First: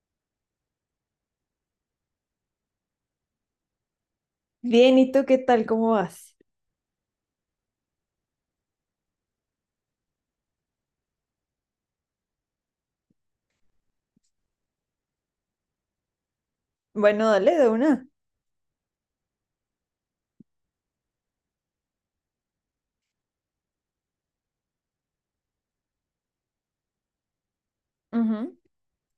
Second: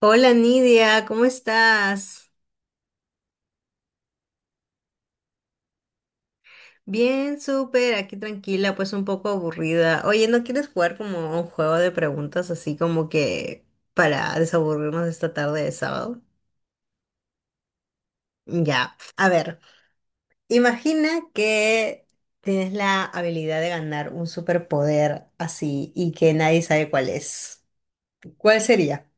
Hola Nidia, ¿cómo estás? Bien, ¿y tú qué tal? ¿Cómo vas? Bien, súper, aquí tranquila, pues un poco aburrida. Oye, ¿no quieres jugar como a un juego de preguntas así como que para desaburrirnos esta tarde de sábado? Bueno, dale de una. Ya, a ver, imagina que tienes la habilidad de ganar un superpoder así y que nadie sabe cuál es. Ujú. ¿Cuál sería?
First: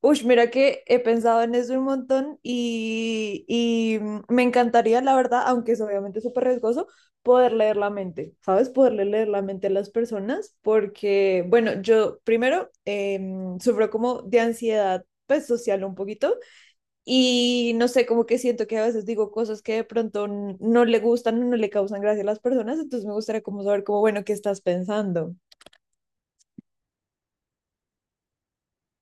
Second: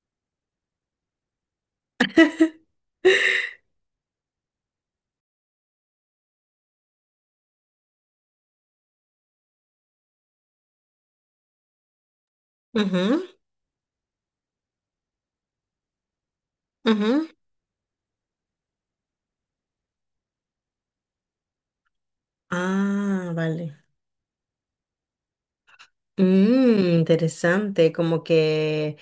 Uy, mira que he pensado en eso un montón y me encantaría, la verdad, aunque es obviamente súper riesgoso, poder leer la mente, ¿sabes? Poderle leer la mente a las personas porque, bueno, yo primero Ujú, sufro como de ansiedad, pues social un poquito, ujú. y no sé, como que siento que a veces digo cosas que de pronto no le gustan o no le causan gracia a las personas, entonces me Ah, gustaría como vale. saber como, bueno, ¿qué estás pensando? Interesante, como que...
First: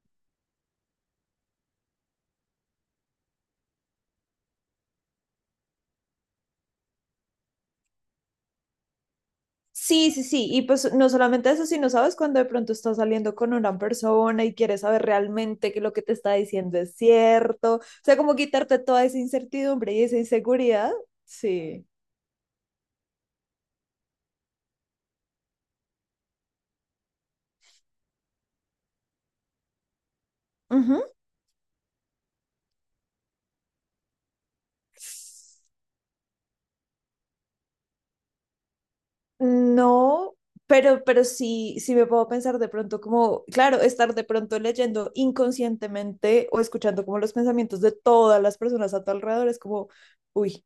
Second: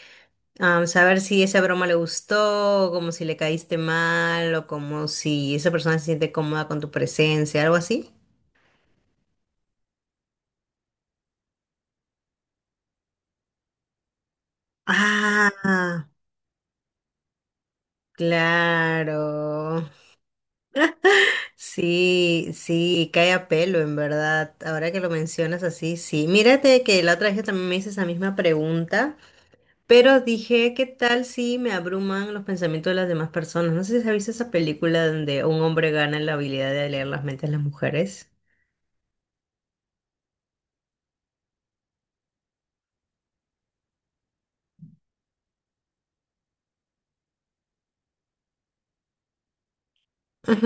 am, saber si esa broma le gustó, como si le caíste mal, o como si esa persona se siente cómoda con tu presencia, algo así. Sí, sí, sí. Y pues no solamente eso, sino sabes cuando de pronto estás saliendo con una persona y quieres saber realmente que lo que Ah, te está diciendo es cierto. O sea, como quitarte toda esa claro. incertidumbre y esa inseguridad. Sí. Sí, sí, cae a pelo, en verdad. Ahora que lo mencionas así, sí. Mírate que la otra vez yo también me hice esa misma pregunta, pero dije, ¿qué Ujú. tal si me abruman los pensamientos de las demás personas? No sé si has visto esa película donde un hombre gana la habilidad de leer las mentes de las mujeres. No, pero sí, sí me puedo pensar de pronto como, claro, estar de pronto leyendo inconscientemente o escuchando como los pensamientos de todas las personas a tu alrededor es como, uy,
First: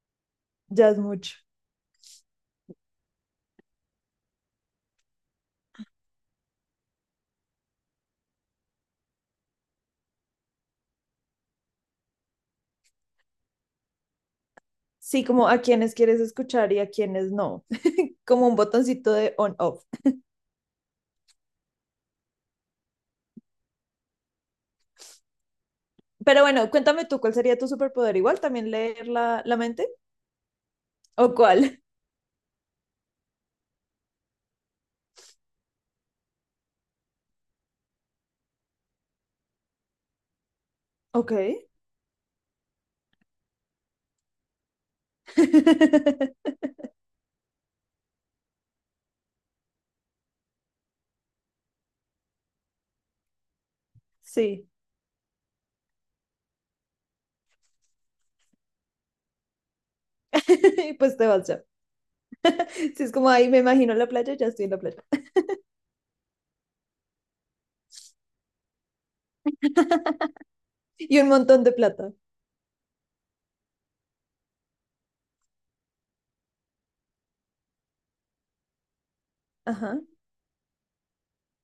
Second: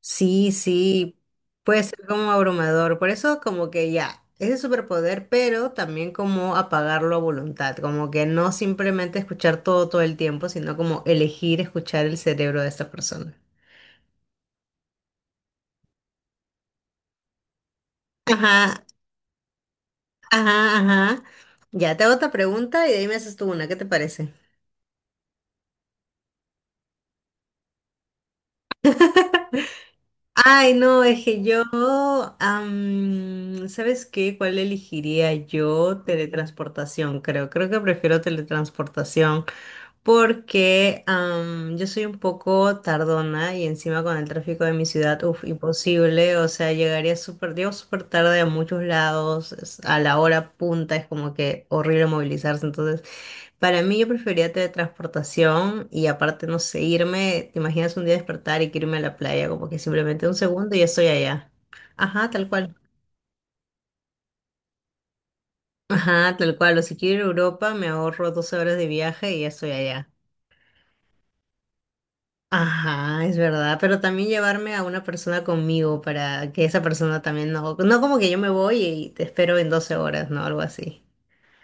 Sí, ya es sí, mucho. puede ser como abrumador, por eso como que ya, es el superpoder, pero también como apagarlo a voluntad, como que no simplemente escuchar todo todo el tiempo, sino como elegir escuchar el cerebro de esta persona. Sí, como a quienes quieres escuchar y a quienes no, como un Ajá, botoncito de on-off. ajá, ajá. Ya, te hago otra pregunta y de ahí me haces tú una, ¿qué te parece? Pero bueno, cuéntame tú, ¿cuál sería tu superpoder? ¿Igual también leer la mente? Ay, no, es ¿O que cuál? yo, ¿sabes qué? ¿Cuál elegiría yo? Teletransportación, creo. Creo que prefiero teletransportación. porque Ok. am, yo soy un poco tardona y encima con el tráfico de mi ciudad, uff, imposible, o sea, llego súper tarde a muchos lados, a la hora punta es como que horrible movilizarse. Entonces, para mí yo prefería Sí, teletransportación y aparte, no sé, irme, te imaginas un día despertar y que irme a la playa, como que simplemente un segundo y ya y estoy pues te vas allá. ya. Ajá, tal cual. Sí, es como ahí me imagino la playa, ya estoy en la playa. Ajá, tal cual, o si quiero ir a Europa me ahorro 12 horas de viaje y ya estoy allá. Y un montón de plata. Ajá, es verdad, pero también llevarme a una persona conmigo para que esa persona también no como que yo me voy y te espero en doce Ajá. horas, ¿no? Algo así.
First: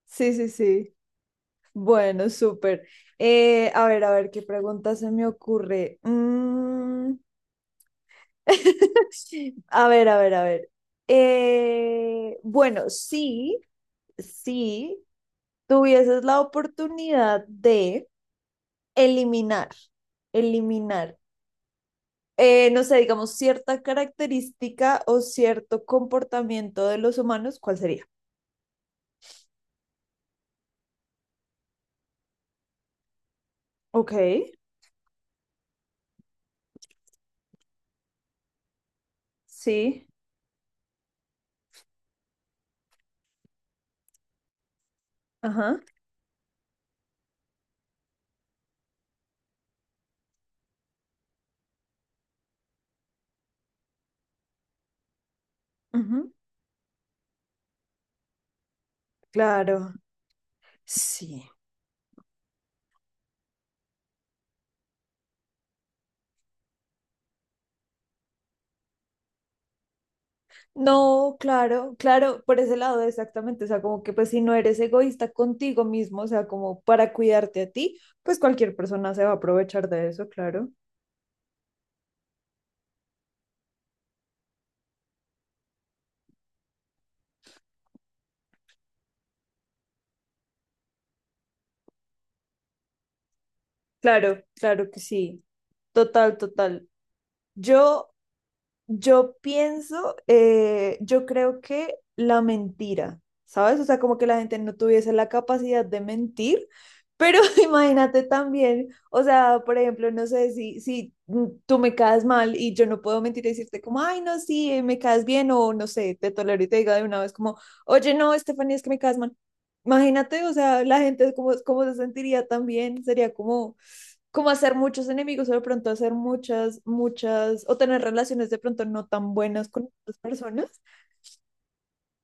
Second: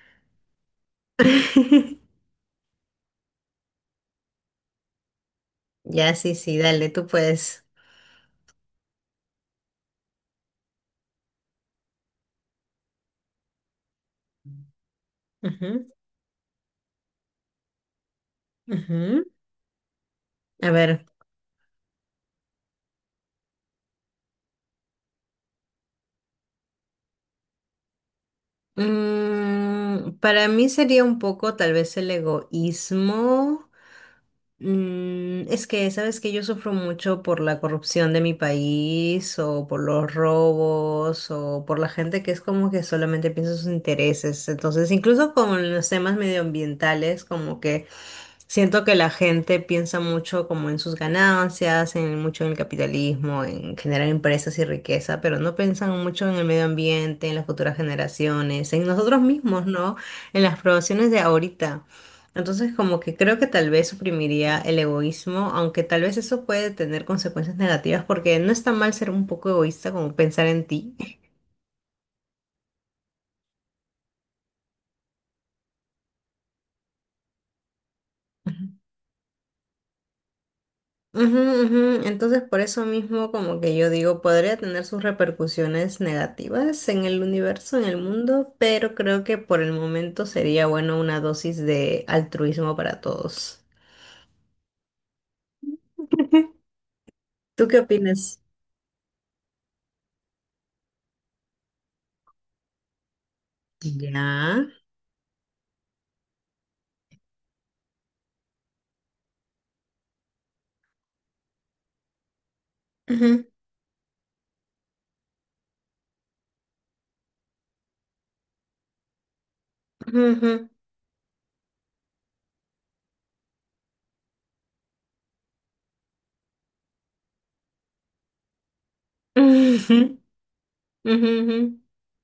Sí, sí, sí. Bueno, súper. A ver, ¿qué pregunta se me ocurre? Ya, sí, sí, dale, tú Mm. puedes. A ver, a ver, a ver. Bueno, sí, sí, Ujú, tuvieses la oportunidad de ujú. eliminar, A ver, eliminar, no sé, digamos, cierta característica o cierto comportamiento de los humanos, ¿cuál sería? mm, para mí sería un poco tal vez el egoísmo. Ok, Es que, sabes que yo sufro mucho por la corrupción de mi país o por sí, los robos o por la gente que es como que solamente piensa en sus intereses. Entonces, incluso con ajá, los temas medioambientales, como que siento que la gente piensa mucho como en sus ganancias, en mucho en el capitalismo, en generar empresas y riqueza, pero no piensan mucho ujú, en el medio ambiente, en las futuras generaciones, en nosotros mismos, claro, ¿no? En las poblaciones de sí. ahorita. Entonces, como que creo que tal vez suprimiría el egoísmo, aunque tal vez eso puede tener consecuencias negativas, porque no está mal ser un poco egoísta, como pensar en ti. No, claro, claro, por ese lado exactamente, o sea, como que pues si no eres egoísta contigo mismo, o sea, como para cuidarte a ti, pues cualquier persona se va a aprovechar de eso, claro. Ujú, ujú. Entonces, por eso mismo, como que yo digo, podría tener sus repercusiones negativas en el universo, en el mundo, pero creo que por el momento sería bueno una dosis de altruismo para todos. Claro, claro que sí, total, total. ¿Tú qué Yo opinas? Yo pienso, yo creo que la mentira, ¿sabes? O sea, como que la gente Ya. no tuviese la capacidad de mentir, pero imagínate también, o sea, por ejemplo, no sé si tú me caes mal y yo no puedo mentir Ujú, y decirte como, ay, no, sí, me caes bien, o no sé, te tolero y te diga de una vez como, oye, no, Estefanía, es que me caes mal. Imagínate, o ujú, sea, la gente, ¿cómo, cómo se sentiría también? Sería como, como hacer muchos enemigos o de pronto hacer muchas, muchas, o tener relaciones de pronto no tan buenas con ujú. otras personas, Ujú, ujú, ujú.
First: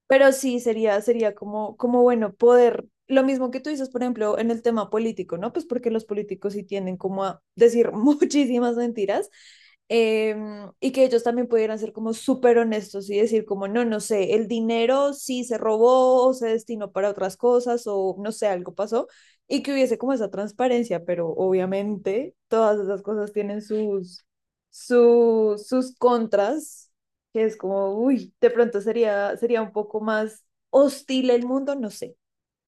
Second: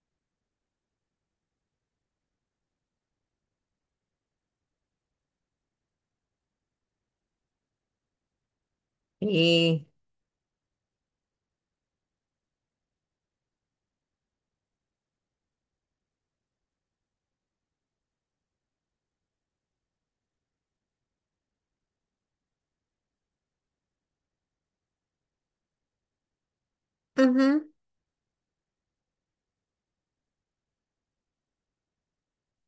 pero sí, sería, sería como, como bueno poder, lo mismo que tú dices, por ejemplo, en el tema político, ¿no? Pues porque los políticos sí tienden como a decir muchísimas mentiras, Y y que ellos también pudieran ser como súper honestos y decir como, no, no sé, el dinero sí se robó o se destinó para otras cosas o no sé, algo pasó y que hubiese como esa transparencia, pero obviamente todas esas cosas tienen sus contras que es ujú. como, uy, de pronto sería, sería un poco más hostil el mundo, no sé.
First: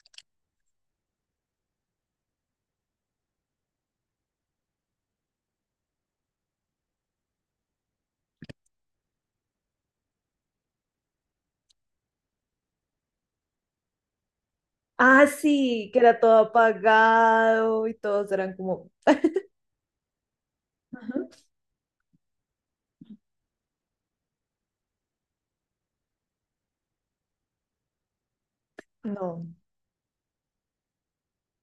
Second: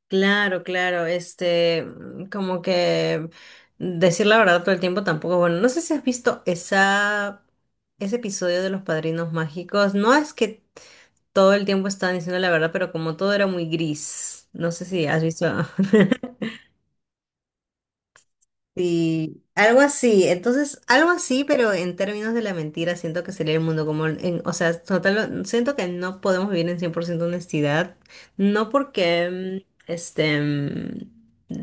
Claro, claro, como que decir la verdad todo el tiempo tampoco es bueno. No sé si has visto esa, ese episodio de Los Padrinos Mágicos. No es que todo el tiempo estaban diciendo la verdad, pero como todo era muy gris. No sé si has Ah, visto. sí, que era todo apagado y todos eran como, Sí, algo así. Entonces, algo ujú, así, pero en términos de la mentira, siento que sería el mundo como, o sea, total, no, siento que no podemos vivir en 100% honestidad, no no, porque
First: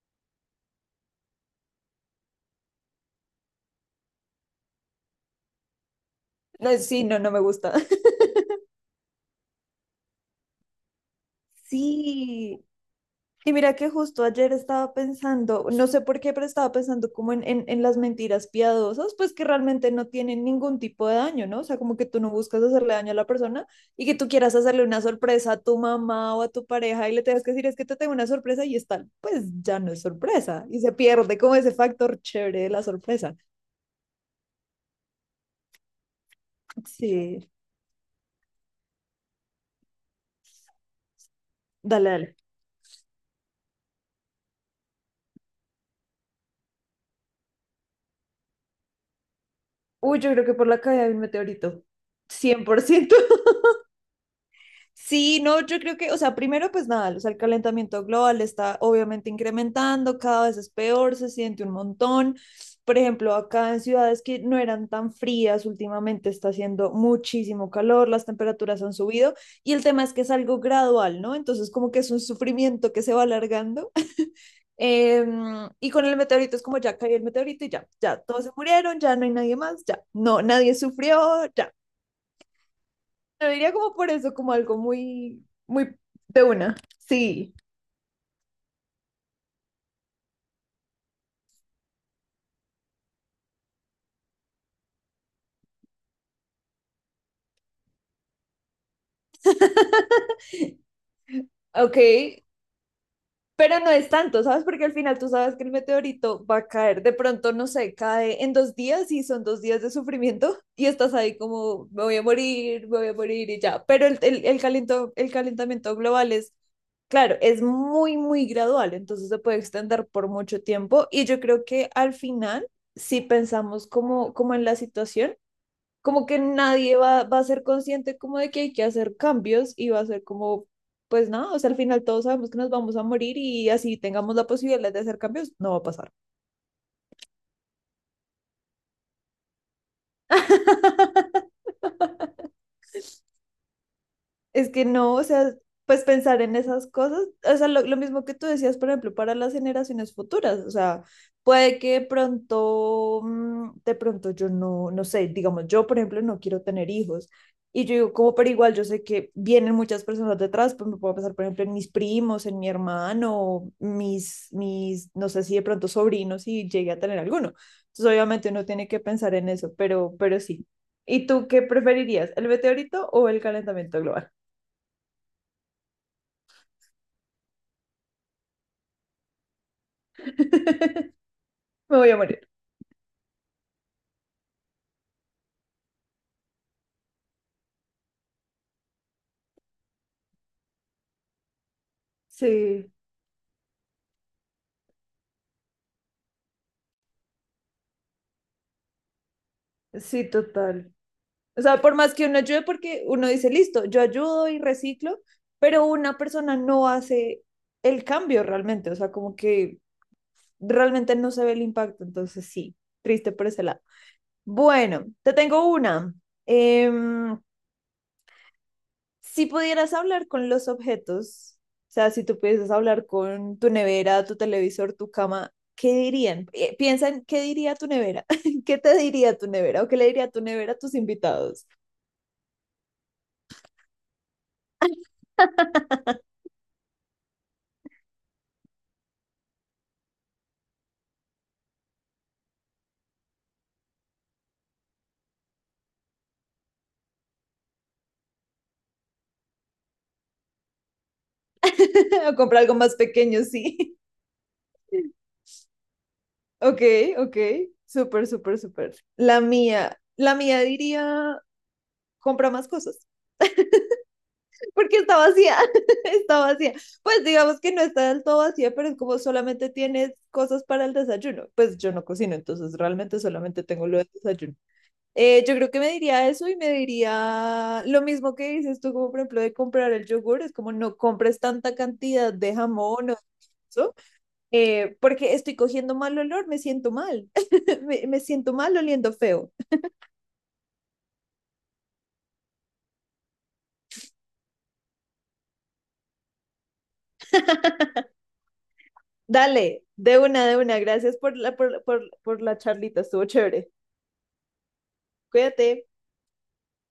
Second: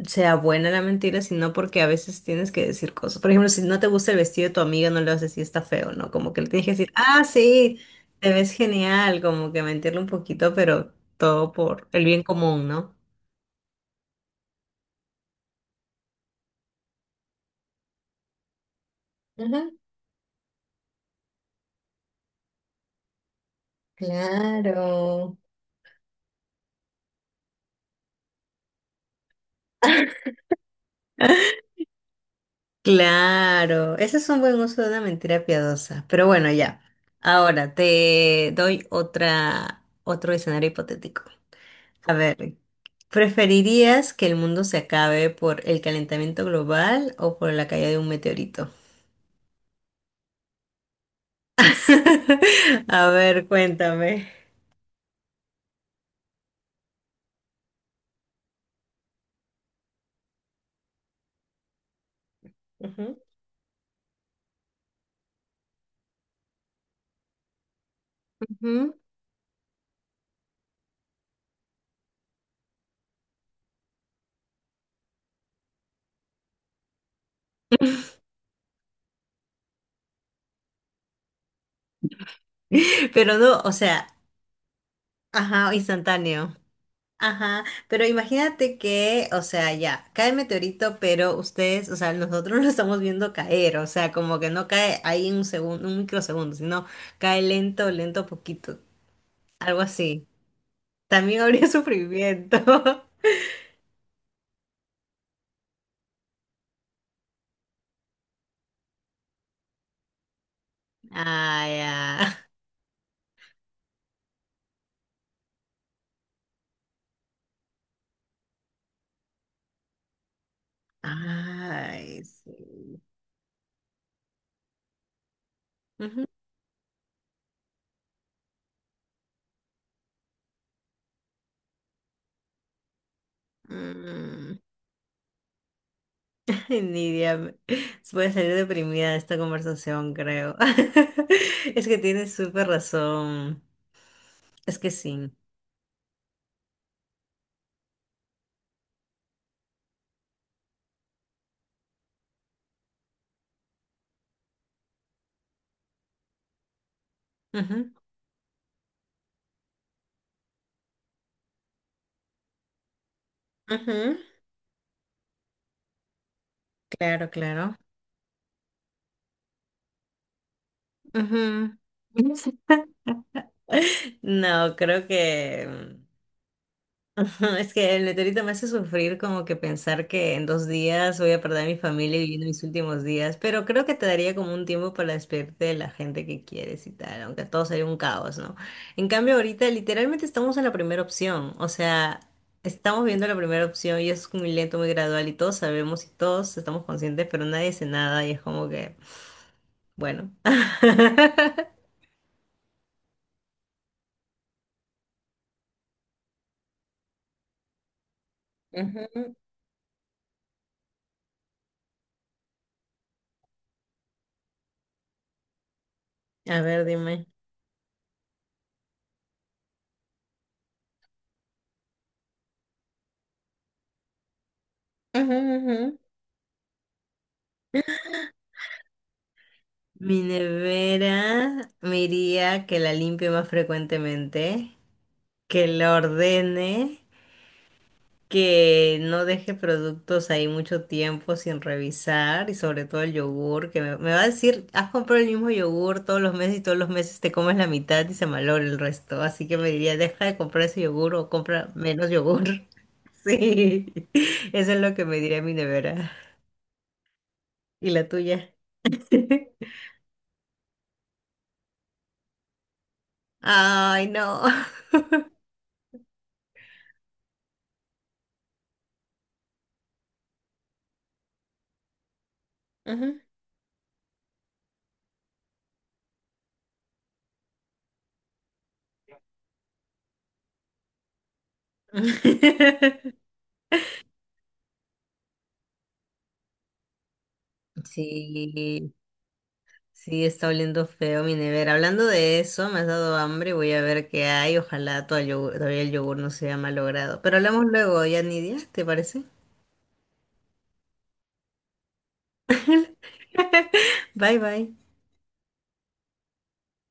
sea buena la mentira, sino porque a veces tienes que decir cosas. Por ejemplo, si no te gusta el vestido de tu amiga, no le vas a decir está feo, ¿no? Como que le tienes que no, decir, sí, no, ah, no me gusta. sí, te ves genial, como que mentirle un poquito, pero todo por el bien Sí, común, ¿no? y mira que justo ayer estaba pensando, no sé por qué, pero estaba pensando como en las mentiras piadosas, pues que Ajá, realmente no tienen ningún tipo de daño, ¿no? O sea, como que tú no buscas hacerle daño a la persona y que tú quieras hacerle una claro. sorpresa a tu mamá o a tu pareja y le tengas que decir, es que te tengo una sorpresa y es tal, pues ya no es sorpresa y se pierde como ese factor chévere de la sorpresa. Claro, ese es un buen uso de una mentira piadosa. Pero bueno, ya. Sí, Ahora te doy otro escenario hipotético. dale, A dale. ver, ¿preferirías que el mundo se acabe por el calentamiento global o por la caída de un meteorito? Uy, yo creo que por la caída de un meteorito, cien por A ciento ver, cuéntame. Sí, no, yo creo que, o sea, primero pues nada, o sea, el calentamiento global está obviamente incrementando, cada vez es peor, se siente un montón. Por Ujú. ejemplo, acá en ciudades que no eran tan frías, últimamente está haciendo muchísimo calor, las temperaturas han Ujú. subido y el tema es que es algo gradual, ¿no? Entonces como que es un sufrimiento que se va alargando. Em, y con el meteorito es como ya cayó el meteorito y ya, ya, todos se murieron, ya no hay nadie más, ya, no, nadie sufrió, ya. Pero Lo no, o diría como sea, por eso, como algo muy, ajá, muy de instantáneo. una. Sí, Ajá, pero imagínate que, o sea, ya, cae el meteorito, pero ustedes, o sea, nosotros lo estamos viendo caer, o sea, como que no cae ahí en un segundo, un microsegundo, sino cae lento, lento, poquito, algo así. También habría ok, sufrimiento. pero no es tanto, ¿sabes? Porque al final tú sabes que el meteorito va a caer, de pronto, no sé, cae en 2 días y son 2 días de sufrimiento y estás ahí Ay, como, me voy ah. a Ya. morir, me voy a morir y ya. Pero el calentamiento global es, claro, es muy, muy gradual, entonces se puede extender por mucho tiempo y yo creo que al Ay, final, sí. si pensamos como, como en la situación, Ujú. como que nadie va a ser consciente como de que hay que hacer cambios y va a ser como, pues nada, o sea, al final todos sabemos que nos vamos a morir y así tengamos la Mm. posibilidad de hacer cambios, no va a pasar. Nidia, voy a salir deprimida de esta conversación, creo. Es que tienes súper razón. Es Es que que no, o sí. sea, pues pensar en esas cosas, o sea, lo mismo que tú decías, por ejemplo, para las generaciones futuras, o sea, puede que de pronto, mm, de pronto yo no, no sé, digamos, yo, por ejemplo, no quiero tener hijos. Y Ujú, yo digo, como, pero igual yo sé que vienen muchas personas detrás, pues me puedo pensar, por ejemplo, en mis primos, en mi hermano, ujú. mis, no sé si de pronto sobrinos, si llegué a tener Claro, alguno. claro. Entonces, obviamente uno tiene que pensar en eso, pero sí. ¿Y tú qué Ujú. preferirías, el meteorito o el calentamiento global? No, creo que es que el meteorito me hace sufrir como que pensar que en dos días voy a perder a mi Me voy familia a viviendo morir. mis últimos días, pero creo que te daría como un tiempo para despedirte de la gente que quieres y tal, aunque todo sería un caos, ¿no? En cambio, ahorita literalmente estamos en la primera opción, o sea, Sí, estamos viendo la primera opción y es muy lento, muy gradual y todos sabemos y todos estamos conscientes, pero nadie hace nada y es como que, sí, bueno. total. O sea, por más que uno ayude, porque uno dice, listo, yo ayudo y reciclo, pero una persona no hace el cambio realmente, o sea, Ujú. como que realmente no se ve el impacto, entonces sí, triste por ese lado. Bueno, te tengo una. A ver, Eh, dime. Si pudieras hablar con los objetos, o sea, si tú pudieras hablar con tu nevera, tu televisor, tu Ujú, cama, ¿qué ujú. dirían? Piensa en qué diría tu nevera, qué te diría tu nevera o qué le Mi diría tu nevera a tus nevera invitados. me iría que la limpie más frecuentemente, que la ordene, que no deje productos ahí mucho tiempo sin revisar y sobre todo el yogur, que me va a decir, has comprado el mismo yogur todos los meses y todos los meses te comes la mitad y se malogra el resto, así que me diría, deja de comprar ese yogur o compra menos O yogur. comprar algo más pequeño, Sí, sí. eso es lo que me diría mi nevera. Ok, ok, ¿Y la súper, tuya? súper, súper. La mía diría, compra más cosas, Ay, no. porque está vacía, está vacía. Pues digamos que no está del todo vacía, pero es como solamente tienes cosas para el desayuno. Pues yo no cocino, entonces Ajá. realmente solamente tengo lo del desayuno. Yo creo que me diría eso y me diría lo mismo que dices tú, como por ejemplo de comprar el yogur, es como no compres tanta cantidad de jamón o eso, porque estoy cogiendo mal olor, me siento mal, me siento mal Sí, oliendo feo. sí, está oliendo feo mi nevera. Hablando de eso, me has dado hambre, voy a ver qué hay. Ojalá todavía el yogur no se haya malogrado. Pero hablamos luego, ya ni Nidia, ¿te parece? Dale, de una, gracias por la charlita, estuvo chévere. Bye, bye. Cuídate.